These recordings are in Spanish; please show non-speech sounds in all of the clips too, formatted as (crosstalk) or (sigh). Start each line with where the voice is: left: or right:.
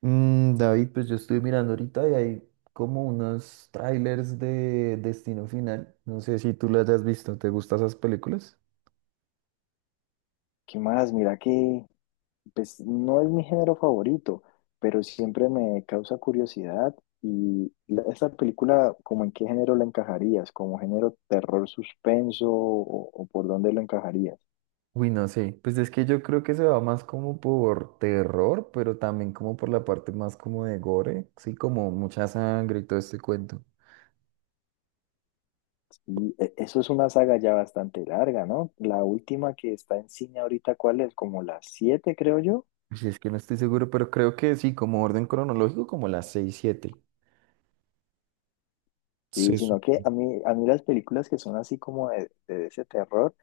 right: David, pues yo estoy mirando ahorita y hay como unos trailers de Destino Final. No sé si tú las has visto. ¿Te gustan esas películas?
left: ¿Qué más? Mira que pues no es mi género favorito, pero siempre me causa curiosidad. Y esta película, ¿como en qué género la encajarías? ¿Como género terror suspenso o por dónde lo encajarías?
right: Uy, no sé. Pues es que yo creo que se va más como por terror, pero también como por la parte más como de gore. Sí, como mucha sangre y todo este cuento.
left: Y eso es una saga ya bastante larga, ¿no? La última que está en cine ahorita, ¿cuál es? Como las siete, creo yo.
right: Si es que no estoy seguro, pero creo que sí, como orden cronológico, como las 6, 7.
left: Y sino que a mí las películas que son así como de ese terror,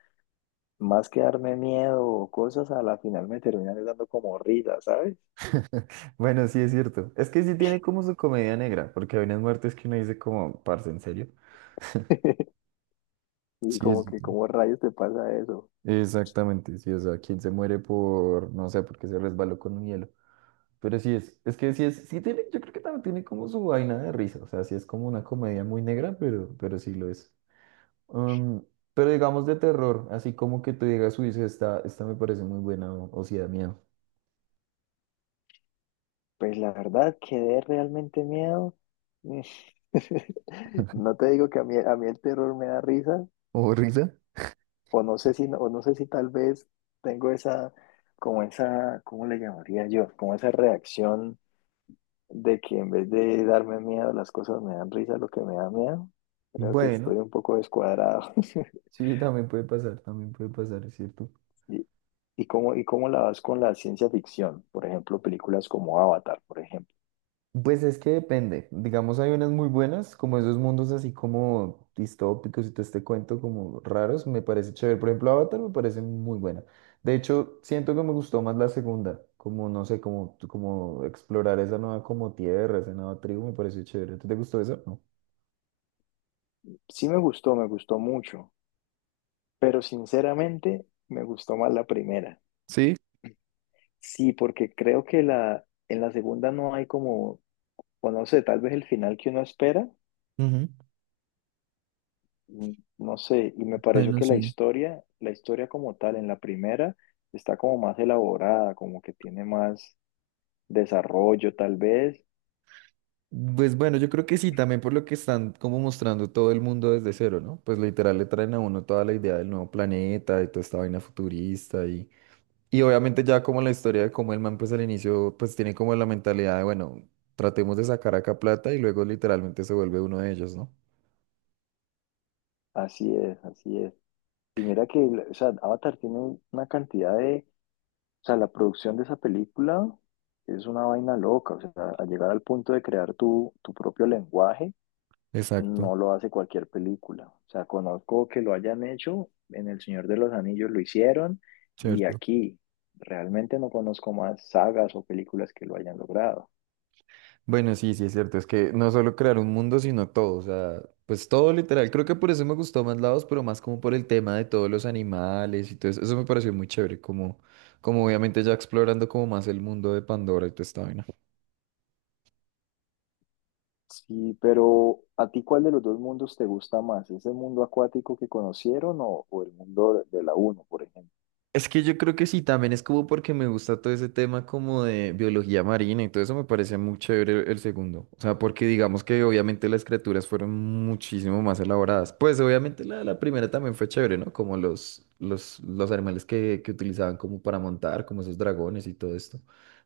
left: más que darme miedo o cosas, a la final me terminan dando como risa, ¿sabes?
right: (laughs) Bueno, sí es cierto. Es que sí tiene como su comedia negra, porque hay unas muertes que uno dice como, parce, ¿en serio?
left: (laughs) Y
right: Sí, es
left: como que, ¿cómo rayos te pasa eso?
right: exactamente, sí, o sea, quien se muere por, no sé, porque se resbaló con un hielo. Pero sí es que sí es, sí tiene, yo creo que también tiene como su vaina de risa, o sea, sí es como una comedia muy negra, pero sí lo es. Um, pero digamos de terror, así como que te digas, uy, sí, esta me parece muy buena, o sí da miedo.
left: Pues la verdad, quedé realmente miedo. Mm. (laughs)
right: (laughs)
left: No te digo que a mí el terror me da risa,
right: ¿O risa?
left: o no sé si, no, o no sé si tal vez tengo esa, como esa, ¿cómo le llamaría yo? Como esa reacción de que en vez de darme miedo, las cosas me dan risa, lo que me da miedo. Creo que
right: Bueno,
left: estoy un poco descuadrado.
right: sí, también puede pasar, es cierto.
left: (laughs) ¿Y, y cómo la vas con la ciencia ficción? Por ejemplo, películas como Avatar, por ejemplo.
right: Pues es que depende. Digamos, hay unas muy buenas, como esos mundos así como distópicos y todo este cuento como raros, me parece chévere. Por ejemplo, Avatar me parece muy buena. De hecho, siento que me gustó más la segunda, como no sé, como explorar esa nueva como tierra, esa nueva tribu, me pareció chévere. ¿Te gustó eso? No.
left: Sí me gustó mucho, pero sinceramente me gustó más la primera.
right: Sí,
left: Sí, porque creo que la, en la segunda no hay como, o no sé, tal vez el final que uno espera,
right: ujú,
left: mm, no sé, y me pareció
right: bueno,
left: que la
right: sí.
left: historia, la historia como tal en la primera está como más elaborada, como que tiene más desarrollo tal vez.
right: Pues bueno, yo creo que sí, también por lo que están como mostrando todo el mundo desde cero, ¿no? Pues literal le traen a uno toda la idea del nuevo planeta y toda esta vaina futurista y obviamente ya como la historia de cómo el man pues al inicio pues tiene como la mentalidad de, bueno, tratemos de sacar acá plata y luego literalmente se vuelve uno de ellos, ¿no?
left: Así es, así es. Y mira que, o sea, Avatar tiene una cantidad de. O sea, la producción de esa película es una vaina loca. O sea, a llegar al punto de crear tu propio lenguaje,
right: Exacto,
left: no lo hace cualquier película. O sea, conozco que lo hayan hecho, en El Señor de los Anillos lo hicieron, y
right: cierto.
left: aquí realmente no conozco más sagas o películas que lo hayan logrado.
right: Bueno, sí, sí, es cierto, es que no solo crear un mundo, sino todo, o sea, pues todo literal. Creo que por eso me gustó más lados, pero más como por el tema de todos los animales y todo eso. Eso me pareció muy chévere, como, como obviamente ya explorando como más el mundo de Pandora y toda esta vaina.
left: Sí, pero ¿a ti cuál de los dos mundos te gusta más? ¿Ese mundo acuático que conocieron o el mundo de la uno, por ejemplo?
right: Es que yo creo que sí, también es como porque me gusta todo ese tema como de biología marina y todo eso me parece muy chévere el segundo. O sea, porque digamos que obviamente las criaturas fueron muchísimo más elaboradas. Pues obviamente la primera también fue chévere, ¿no? Como los animales que utilizaban como para montar, como esos dragones y todo esto.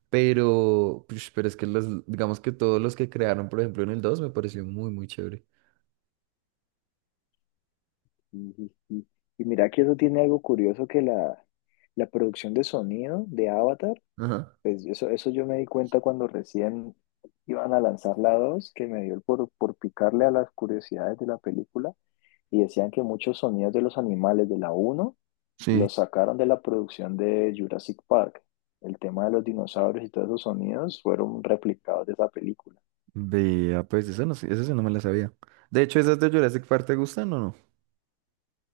right: Pero es que los, digamos que todos los que crearon, por ejemplo, en el 2, me pareció muy, muy chévere.
left: Sí, sí, sí. Y mira que eso tiene algo curioso que la producción de sonido de Avatar,
right: Ajá.
left: pues eso yo me di cuenta cuando recién iban a lanzar la dos, que me dio por picarle a las curiosidades de la película y decían que muchos sonidos de los animales de la uno
right: Sí,
left: los sacaron de la producción de Jurassic Park. El tema de los dinosaurios y todos esos sonidos fueron replicados de esa película.
right: vea, pues eso no sé, eso sí no me la sabía. De hecho, ¿esas de Jurassic Park te gustan o no?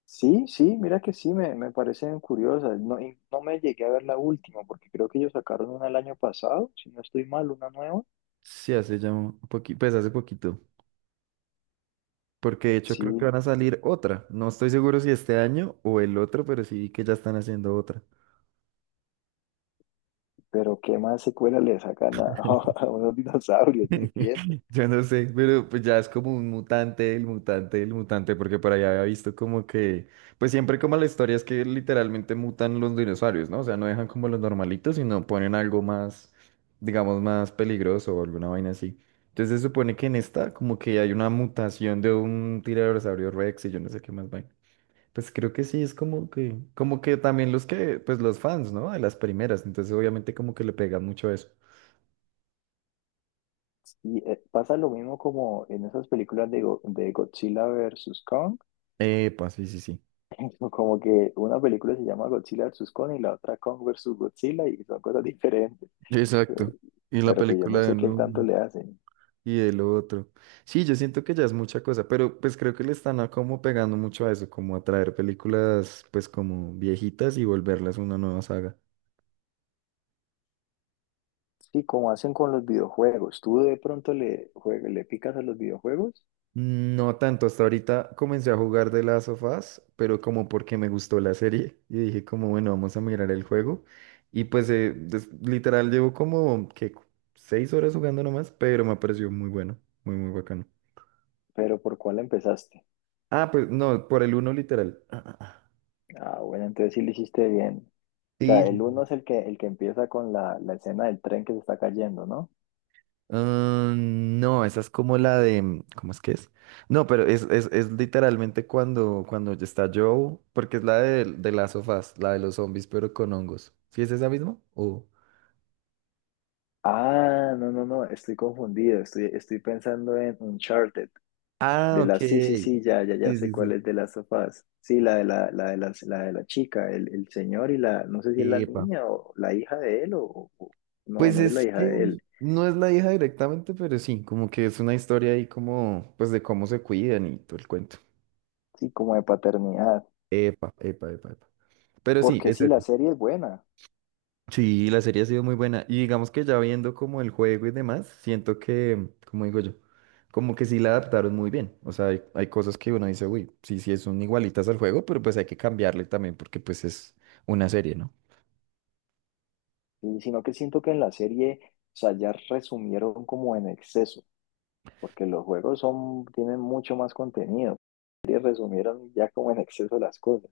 left: Sí, sí, mira que sí, me parecen curiosas. No, y no me llegué a ver la última, porque creo que ellos sacaron una el año pasado, si no estoy mal, una nueva.
right: Sí, hace ya un poquito, pues hace poquito, porque de hecho
left: Sí,
right: creo que van a salir otra. No estoy seguro si este año o el otro, pero sí vi que ya están haciendo otra.
left: pero ¿qué más secuela le sacan a, (laughs)
right: (laughs)
left: a unos dinosaurios? No entiendo.
right: Yo no sé, pero pues ya es como un mutante, el mutante, el mutante, porque por allá había visto como que, pues siempre como la historia es que literalmente mutan los dinosaurios, ¿no? O sea, no dejan como los normalitos, sino ponen algo más, digamos, más peligroso o alguna vaina así. Entonces se supone que en esta como que hay una mutación de un tiranosaurio Rex y yo no sé qué más vaina. Pues creo que sí, es como que también los que, pues los fans, ¿no? De las primeras, entonces obviamente como que le pegan mucho eso.
left: Y pasa lo mismo como en esas películas de, de Godzilla versus Kong,
right: Epa, sí, sí, sí.
left: (laughs) como que una película se llama Godzilla versus Kong y la otra Kong versus Godzilla y son cosas diferentes. Eh,
right: Exacto. Y la
left: Pero pues yo
right: película
left: no
right: de
left: sé qué tanto
right: uno
left: le hacen.
right: y el otro. Sí, yo siento que ya es mucha cosa, pero pues creo que le están a como pegando mucho a eso, como a traer películas pues como viejitas y volverlas una nueva saga.
left: Sí, como hacen con los videojuegos. Tú de pronto le picas a los videojuegos,
right: No tanto, hasta ahorita comencé a jugar de las sofás, pero como porque me gustó la serie y dije como bueno, vamos a mirar el juego y pues literal llevo como que 6 horas jugando nomás, pero me pareció muy bueno, muy muy bacano.
left: pero ¿por cuál empezaste?
right: Ah, pues no, por el uno literal. Ah, ah, ah.
left: Ah, bueno, entonces sí lo hiciste bien. O
right: Sí,
left: sea, el
right: sí, sí.
left: uno es el que empieza con la escena del tren que se está cayendo, ¿no?
right: Ah, no, esa es como la de, ¿cómo es que es? No, pero es literalmente cuando, cuando ya está Joe, porque es la de, las sofás, la de los zombies, pero con hongos. ¿Sí es esa misma?
left: Ah, no, no, no, estoy confundido. Estoy pensando en Uncharted.
right: Ah,
left: De
right: ok.
left: la, sí, sí,
right: Sí,
left: sí, ya, ya, ya sé
right: sí,
left: cuál
right: sí.
left: es de las sofás. Sí, la de la la, de la chica, el señor y la, no sé si es la
right: Epa.
left: niña o la hija de él no,
right: Pues
left: no es la
right: es
left: hija
right: que
left: de él.
right: no es la hija directamente, pero sí, como que es una historia ahí como, pues de cómo se cuidan y todo el cuento.
left: Sí, como de paternidad.
right: Epa, epa, epa, epa. Pero sí,
left: Porque
right: es
left: sí, la
right: ese.
left: serie es buena,
right: Sí, la serie ha sido muy buena. Y digamos que ya viendo como el juego y demás, siento que, como digo yo, como que sí la adaptaron muy bien. O sea, hay cosas que uno dice, uy, sí, sí, son igualitas al juego, pero pues hay que cambiarle también porque pues es una serie, ¿no?
left: sino que siento que en la serie, o sea, ya resumieron como en exceso, porque los juegos son, tienen mucho más contenido, y resumieron ya como en exceso las cosas.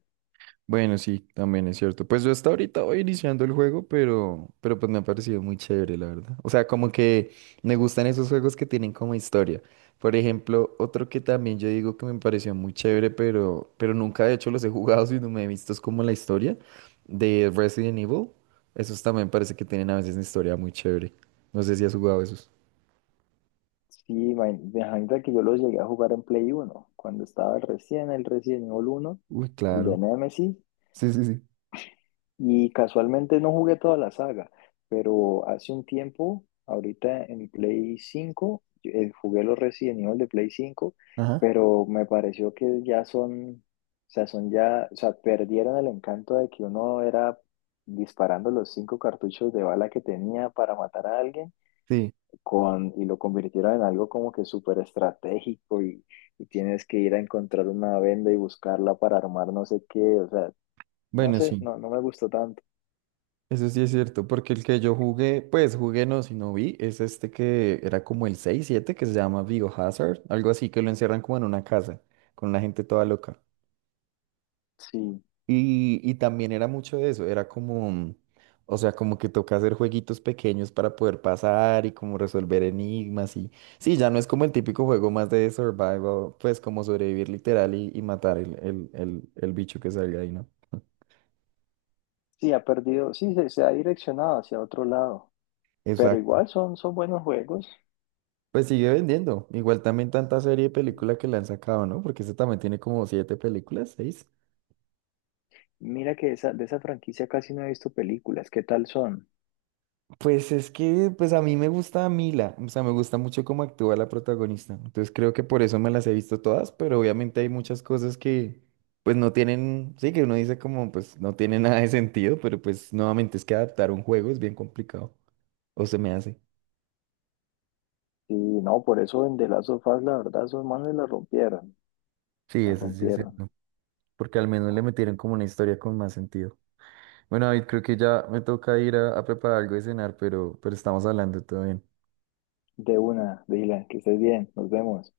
right: Bueno, sí, también es cierto. Pues yo hasta ahorita voy iniciando el juego, pero pues me ha parecido muy chévere, la verdad. O sea, como que me gustan esos juegos que tienen como historia. Por ejemplo, otro que también yo digo que me pareció muy chévere, pero nunca de hecho los he jugado, (laughs) sino me he visto es como la historia de Resident Evil. Esos también parece que tienen a veces una historia muy chévere. No sé si has jugado esos.
left: Sí, imagínate que yo los llegué a jugar en Play uno cuando estaba el recién, el Resident Evil 1,
right: Uy,
left: el de
right: claro.
left: Nemesis.
right: Sí, sí, sí.
left: Y casualmente no jugué toda la saga, pero hace un tiempo, ahorita en mi Play 5 jugué los Resident Evil de Play cinco,
right: Ajá.
left: pero me pareció que ya son, o sea, son ya, o sea, perdieron el encanto de que uno era disparando los cinco cartuchos de bala que tenía para matar a alguien
right: Sí,
left: con, y lo convirtieron en algo como que súper estratégico y tienes que ir a encontrar una venda y buscarla para armar no sé qué, o sea, no
right: bueno,
left: sé,
right: sí.
left: no, no me gustó tanto.
right: Eso sí es cierto, porque el que yo jugué, pues jugué no, sino vi, es este que era como el 6, 7 que se llama Biohazard, algo así, que lo encierran como en una casa, con una gente toda loca.
left: Sí.
right: Y también era mucho de eso, era como, o sea, como que toca hacer jueguitos pequeños para poder pasar y como resolver enigmas y... Sí, ya no es como el típico juego más de survival, pues como sobrevivir literal y matar el bicho que salga ahí, ¿no?
left: Sí, ha perdido, sí, se ha direccionado hacia otro lado, pero
right: (laughs)
left: igual son, son buenos juegos.
right: Pues sigue vendiendo. Igual también tanta serie y película que le han sacado, ¿no? Porque este también tiene como 7 películas, 6.
left: Mira que esa, de esa franquicia casi no he visto películas, ¿qué tal son?
right: Pues es que, pues a mí me gusta Mila, o sea, me gusta mucho cómo actúa la protagonista. Entonces creo que por eso me las he visto todas, pero obviamente hay muchas cosas que, pues no tienen, sí, que uno dice como, pues no tiene (laughs) nada de sentido, pero pues nuevamente es que adaptar un juego es bien complicado, o se me hace.
left: Y no, por eso en The Last of Us, la verdad, esos manes la rompieron,
right: Sí,
left: la
right: eso sí es
left: rompieron.
right: cierto, porque al menos le metieron como una historia con más sentido. Bueno, David, creo que ya me toca ir a preparar algo de cenar, pero estamos hablando, todo bien.
left: De una, Dylan, que estés bien, nos vemos.